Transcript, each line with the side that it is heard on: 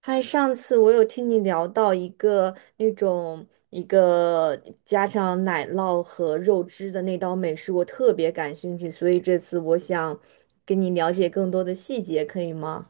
right: 嗨，上次我有听你聊到一个加上奶酪和肉汁的那道美食，我特别感兴趣，所以这次我想跟你了解更多的细节，可以吗？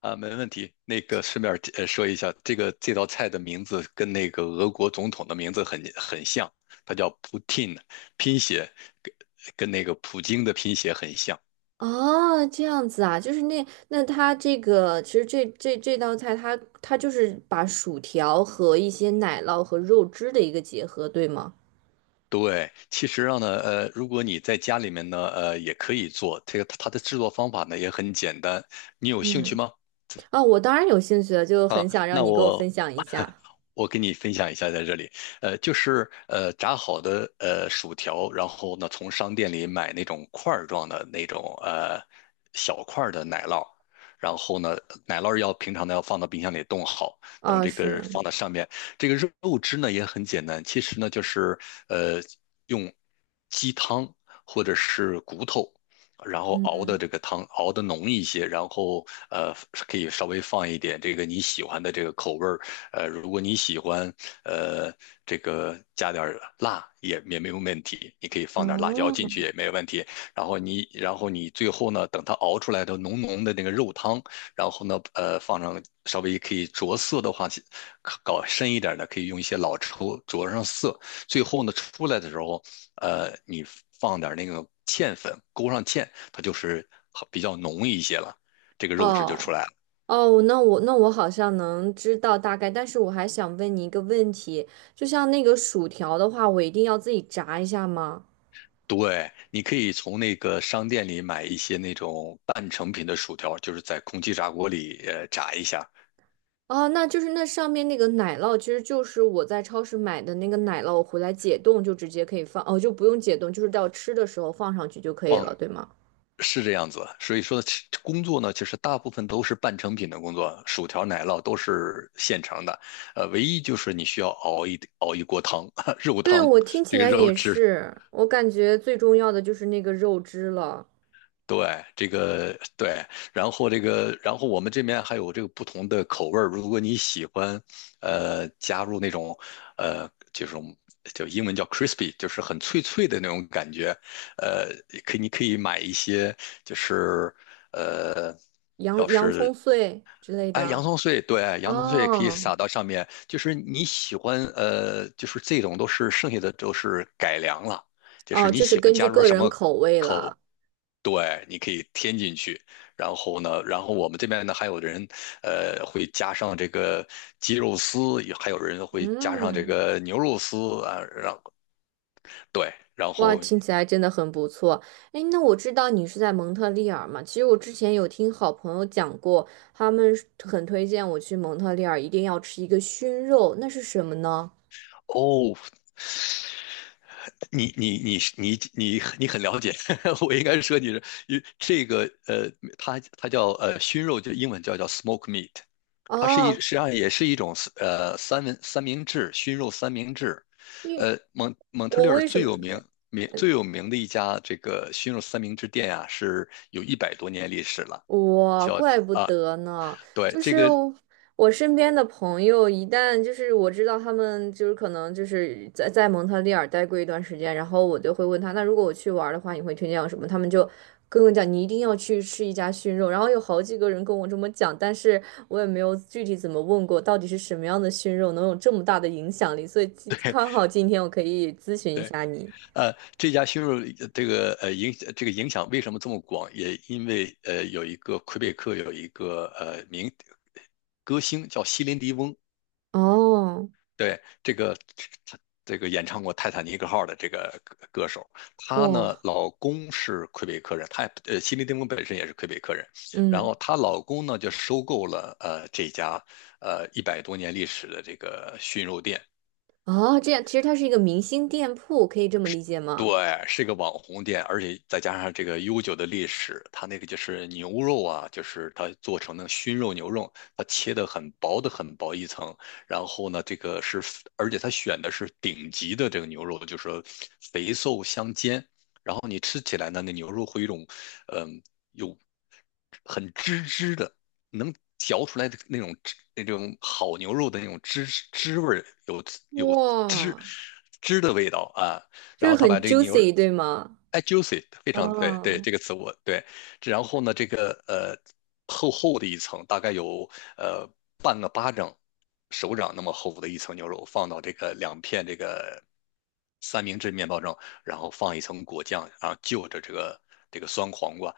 left: 啊，没问题。那个顺便说一下，这道菜的名字跟那个俄国总统的名字很像，它叫 Putin，拼写跟跟那个普京的拼写很像。
right: 哦，这样子啊，就是那它这个其实这道菜它就是把薯条和一些奶酪和肉汁的一个结合，对吗？
left: 对，其实上呢，如果你在家里面呢，也可以做。这个它的制作方法呢也很简单，你有兴趣
right: 嗯，
left: 吗？
right: 啊，我当然有兴趣了，就
left: 啊，
right: 很想让
left: 那
right: 你给我
left: 我
right: 分享一 下。
left: 我给你分享一下，在这里，呃，就是炸好的薯条，然后呢从商店里买那种块儿状的那种小块儿的奶酪，然后呢奶酪要平常的要放到冰箱里冻好，等
right: 啊，
left: 这个放
right: 是，
left: 到上面，这个肉汁呢也很简单，其实呢就是呃用鸡汤或者是骨头。然后熬的
right: 嗯，
left: 这个汤熬的浓一些，然后呃可以稍微放一点这个你喜欢的这个口味儿，呃，如果你喜欢呃这个加点儿辣也没有问题，你可以放点辣椒进
right: 哦。
left: 去也没有问题。然后你最后呢，等它熬出来的浓浓的那个肉汤，然后呢放上稍微可以着色的话，搞深一点的可以用一些老抽着上色，最后呢出来的时候。呃，你放点那个芡粉，勾上芡，它就是好比较浓一些了，这个肉质就出
right: 哦
left: 来了。
right: 哦，那我好像能知道大概，但是我还想问你一个问题，就像那个薯条的话，我一定要自己炸一下吗？
left: 对，你可以从那个商店里买一些那种半成品的薯条，就是在空气炸锅里炸一下，
right: 哦，那就是那上面那个奶酪，其实就是我在超市买的那个奶酪，我回来解冻就直接可以放，哦，就不用解冻，就是到吃的时候放上去就可以
left: 放
right: 了，对吗？
left: 是这样子。所以说其工作呢，其实大部分都是半成品的工作，薯条、奶酪都是现成的，呃，唯一就是你需要熬一锅汤，肉
right: 对，
left: 汤，
right: 我听起
left: 这个
right: 来
left: 肉
right: 也
left: 汁。
right: 是，我感觉最重要的就是那个肉汁了。
left: 对，这个对，然后这个，然后我们这边还有这个不同的口味儿。如果你喜欢，呃，加入那种，呃，这种就英文叫 crispy，就是很脆脆的那种感觉，呃，你可以买一些，就是呃，
right: 洋
left: 要
right: 洋葱
left: 是
right: 碎之类
left: 洋
right: 的。
left: 葱碎，对，洋葱碎可以
right: 哦
left: 撒到上面，就是你喜欢，呃，就是这种都是剩下的都是改良了。就是
right: 哦，
left: 你
right: 就是
left: 喜欢
right: 根
left: 加
right: 据
left: 入
right: 个
left: 什
right: 人
left: 么
right: 口味了。
left: 对，你可以添进去，然后呢，然后我们这边呢还有人，呃，会加上这个鸡肉丝，也还有人会加上这
right: 嗯，
left: 个牛肉丝啊，然后对，然
right: 哇，
left: 后
right: 听起来真的很不错。哎，那我知道你是在蒙特利尔嘛？其实我之前有听好朋友讲过，他们是很推荐我去蒙特利尔，一定要吃一个熏肉，那是什么呢？
left: 哦，你很了解，我应该说你是，因为这个呃，它它叫熏肉，就英文叫 smoke meat，它是实
right: 哦，
left: 际上也是一种三明治熏肉三明治，
right: 因为
left: 蒙特利
right: 我
left: 尔
right: 为什么？
left: 最有名的一家这个熏肉三明治店啊，是有一百多年历史了，
right: 哇，
left: 叫
right: 怪不
left: 啊
right: 得呢！
left: 对
right: 就
left: 这
right: 是
left: 个
right: 我身边的朋友，一旦就是我知道他们就是可能就是在蒙特利尔待过一段时间，然后我就会问他，那如果我去玩儿的话，你会推荐我什么？他们就跟我讲，你一定要去吃一家熏肉。然后有好几个人跟我这么讲，但是我也没有具体怎么问过，到底是什么样的熏肉能有这么大的影响力？所以今刚好今天我可以咨询一下你。
left: 这家熏肉这个这个影响为什么这么广，也因为有一个魁北克有一个名歌星叫席林迪翁，
right: 哦，
left: 对，这个这这个演唱过《泰坦尼克号》的这个歌手，她呢，
right: 哇，
left: 老公是魁北克人，她，西琳·迪翁本身也是魁北克人，然
right: 嗯。
left: 后她老公呢就收购了这家一百多年历史的这个熏肉店，
right: 哦，这样其实它是一个明星店铺，可以这么理解吗？
left: 对，是个网红店，而且再加上这个悠久的历史，它那个就是牛肉啊，就是它做成的熏肉牛肉，它切的很薄的很薄一层，然后呢，这个是，而且它选的是顶级的这个牛肉，就是说肥瘦相间，然后你吃起来呢，那牛肉会有一种，嗯，有很汁汁的，能嚼出来的那种汁那种好牛肉的那种汁汁味儿，有汁
right: 哇，
left: 汁的味道啊。
right: 就
left: 然
right: 是
left: 后他把
right: 很
left: 这个牛
right: juicy,对吗？
left: juicy 非常对
right: 哦，
left: 这个词我对，然后呢这个厚厚的一层，大概有呃半个巴掌手掌那么厚的一层牛肉，放到这个两片这个三明治面包上，然后放一层果酱，然后就着这个酸黄瓜。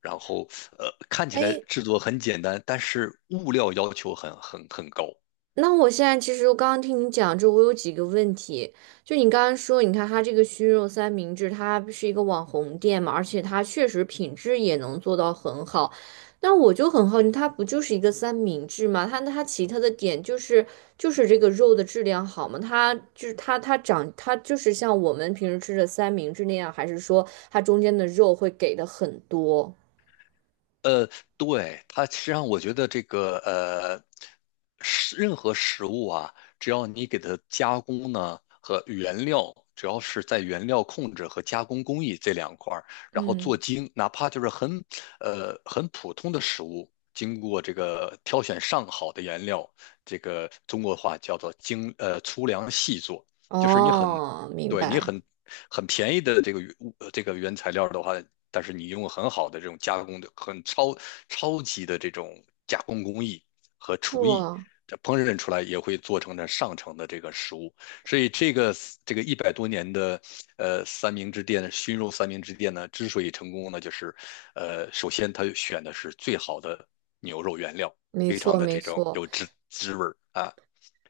left: 然后，看起来
right: 哎，
left: 制作很简单，但是物料要求很高。
right: 那我现在其实我刚刚听你讲就我有几个问题。就你刚刚说，你看它这个熏肉三明治，它是一个网红店嘛，而且它确实品质也能做到很好。那我就很好奇，它不就是一个三明治吗？它它其他的点就是就是这个肉的质量好吗？它就是它长它就是像我们平时吃的三明治那样，还是说它中间的肉会给的很多？
left: 呃，对，它实际上我觉得这个呃，任何食物啊，只要你给它加工呢和原料，只要是在原料控制和加工工艺这两块儿，然后做
right: 嗯，
left: 精，哪怕就是很普通的食物，经过这个挑选上好的原料，这个中国话叫做粗粮细做，就是你很
right: 哦，明
left: 对你
right: 白。
left: 很很便宜的这个这个原材料的话，但是你用很好的这种加工的、超级的这种加工工艺和厨艺，
right: 哇，
left: 这烹饪出来也会做成这上乘的这个食物。所以这个这个一百多年的呃三明治店熏肉三明治店呢，之所以成功呢，就是首先它选的是最好的牛肉原料，
right: 没
left: 非常
right: 错
left: 的
right: 没
left: 这种
right: 错。
left: 有滋滋味儿啊。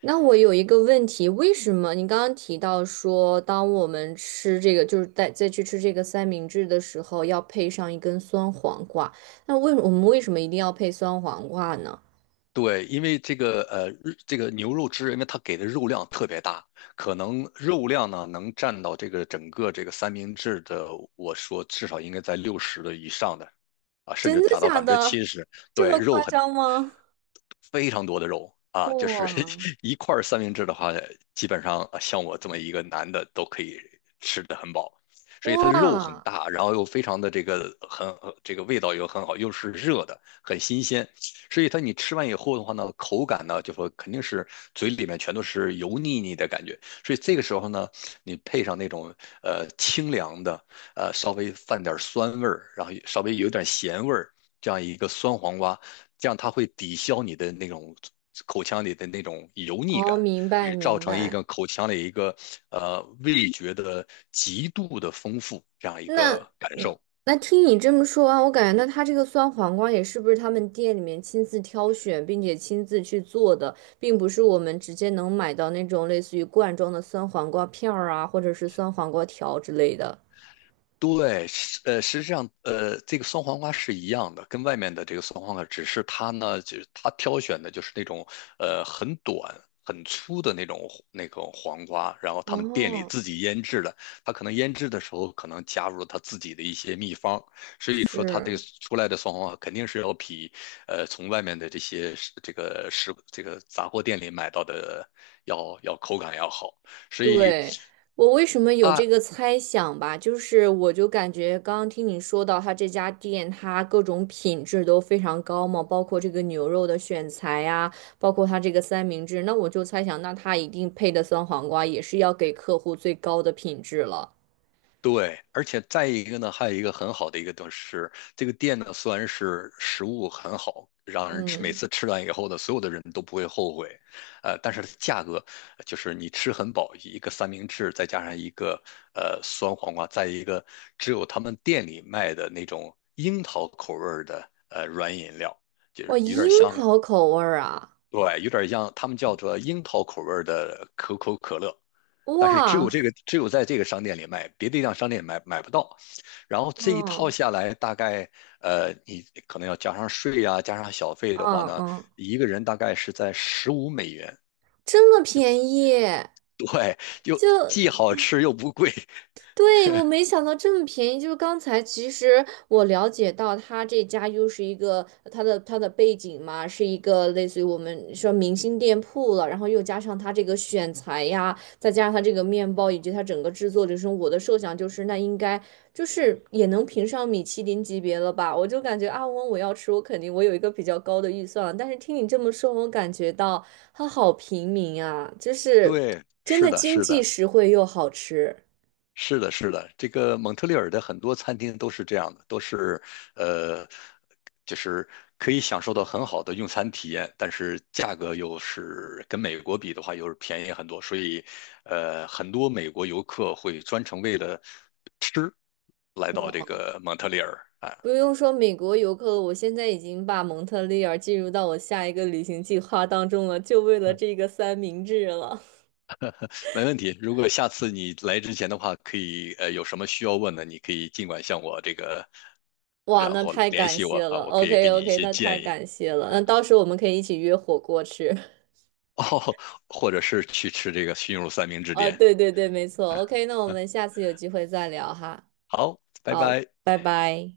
right: 那我有一个问题，为什么你刚刚提到说，当我们吃这个，就是在再去吃这个三明治的时候，要配上一根酸黄瓜？那为我们为什么一定要配酸黄瓜呢？
left: 对，因为这个，这个牛肉汁，因为它给的肉量特别大，可能肉量呢能占到这个整个这个三明治的，我说至少应该在60的以上的，啊，甚
right: 真
left: 至
right: 的
left: 达到百
right: 假
left: 分之
right: 的？
left: 七十，
right: 这
left: 对，
right: 么夸张吗？
left: 非常多的肉啊，就是
right: 哇
left: 一块儿三明治的话，基本上啊像我这么一个男的都可以吃得很饱，所以它的肉很
right: 哇，
left: 大，然后又非常的这个这个味道又很好，又是热的，很新鲜，所以它你吃完以后的话呢，口感呢就说肯定是嘴里面全都是油腻腻的感觉，所以这个时候呢，你配上那种清凉的。呃，稍微泛点酸味儿，然后稍微有点咸味儿，这样一个酸黄瓜，这样它会抵消你的那种口腔里的那种油腻
right: 哦，
left: 感，
right: 明白
left: 也造
right: 明
left: 成一
right: 白。
left: 个口腔里一个味觉的极度的丰富这样一个
right: 那
left: 感
right: 嗯，
left: 受。
right: 那听你这么说啊，我感觉那他这个酸黄瓜也是不是他们店里面亲自挑选，并且亲自去做的，并不是我们直接能买到那种类似于罐装的酸黄瓜片儿啊，或者是酸黄瓜条之类的。
left: 对，是，实际上，呃，这个酸黄瓜是一样的，跟外面的这个酸黄瓜，只是它呢，就是它挑选的就是那种很短、很粗的那种黄瓜，然后他们店里
right: 哦，
left: 自己腌制的，它可能腌制的时候可能加入了它自己的一些秘方，所以说它这个
right: 是。
left: 出来的酸黄瓜肯定是要比从外面的这些这个食这个杂货店里买到的口感要好。所以
right: 对，我为什么有
left: 啊。
right: 这个猜想吧？就是我就感觉刚刚听你说到他这家店，它各种品质都非常高嘛，包括这个牛肉的选材呀，包括它这个三明治，那我就猜想，那它一定配的酸黄瓜也是要给客户最高的品质了。
left: 对，而且再一个呢，还有一个很好的一个东西是，这个店呢虽然是食物很好，让人每次吃完以后呢，所有的人都不会后悔，呃，但是它价格就是你吃很饱，一个三明治再加上一个酸黄瓜，再一个只有他们店里卖的那种樱桃口味儿的软饮料，就
right: 哇，
left: 是有点
right: 樱
left: 像，
right: 桃口味儿啊！
left: 对，有点像他们叫做樱桃口味儿的可口可乐，但是
right: 哇，
left: 只有在这个商店里卖，别的地方商店不到。然后这一套
right: 嗯
left: 下来，大概你可能要加上税呀，加上小费的话
right: 嗯
left: 呢，
right: 嗯，
left: 一个人大概是在$15。
right: 这么便宜，
left: 对，又
right: 就
left: 既好吃又不贵。
right: 对，我没想到这么便宜。就是刚才其实我了解到，他这家又是一个他的背景嘛，是一个类似于我们说明星店铺了，然后又加上他这个选材呀，再加上他这个面包以及他整个制作流程，我的设想就是那应该就是也能评上米其林级别了吧？我就感觉啊，我要吃，我肯定我有一个比较高的预算了。但是听你这么说，我感觉到它好平民啊，就是
left: 对，
right: 真
left: 是
right: 的
left: 的，
right: 经
left: 是
right: 济
left: 的。
right: 实惠又好吃。
left: 是的，是的，这个蒙特利尔的很多餐厅都是这样的，都是呃，就是可以享受到很好的用餐体验，但是价格又是跟美国比的话又是便宜很多，所以呃，很多美国游客会专程为了吃来到这个蒙特利尔啊，
right: 不用说美国游客了，我现在已经把蒙特利尔进入到我下一个旅行计划当中了，就为了这个三明治了。
left: 没问题。如果下次你来之前的话，可以有什么需要问的，你可以尽管向我这个，
right: 哇，
left: 然
right: 那
left: 后
right: 太
left: 联
right: 感
left: 系我
right: 谢
left: 啊，
right: 了。
left: 我可以
right: OK
left: 给你一
right: OK,
left: 些
right: 那太
left: 建议。
right: 感谢了。那到时候我们可以一起约火锅吃。
left: 哦，或者是去吃这个熏肉三明 治
right: 哦，
left: 店。
right: 对对对，没错。OK,那我们下次有机会再聊哈。
left: 好，拜
right: 好，
left: 拜。
right: 拜拜。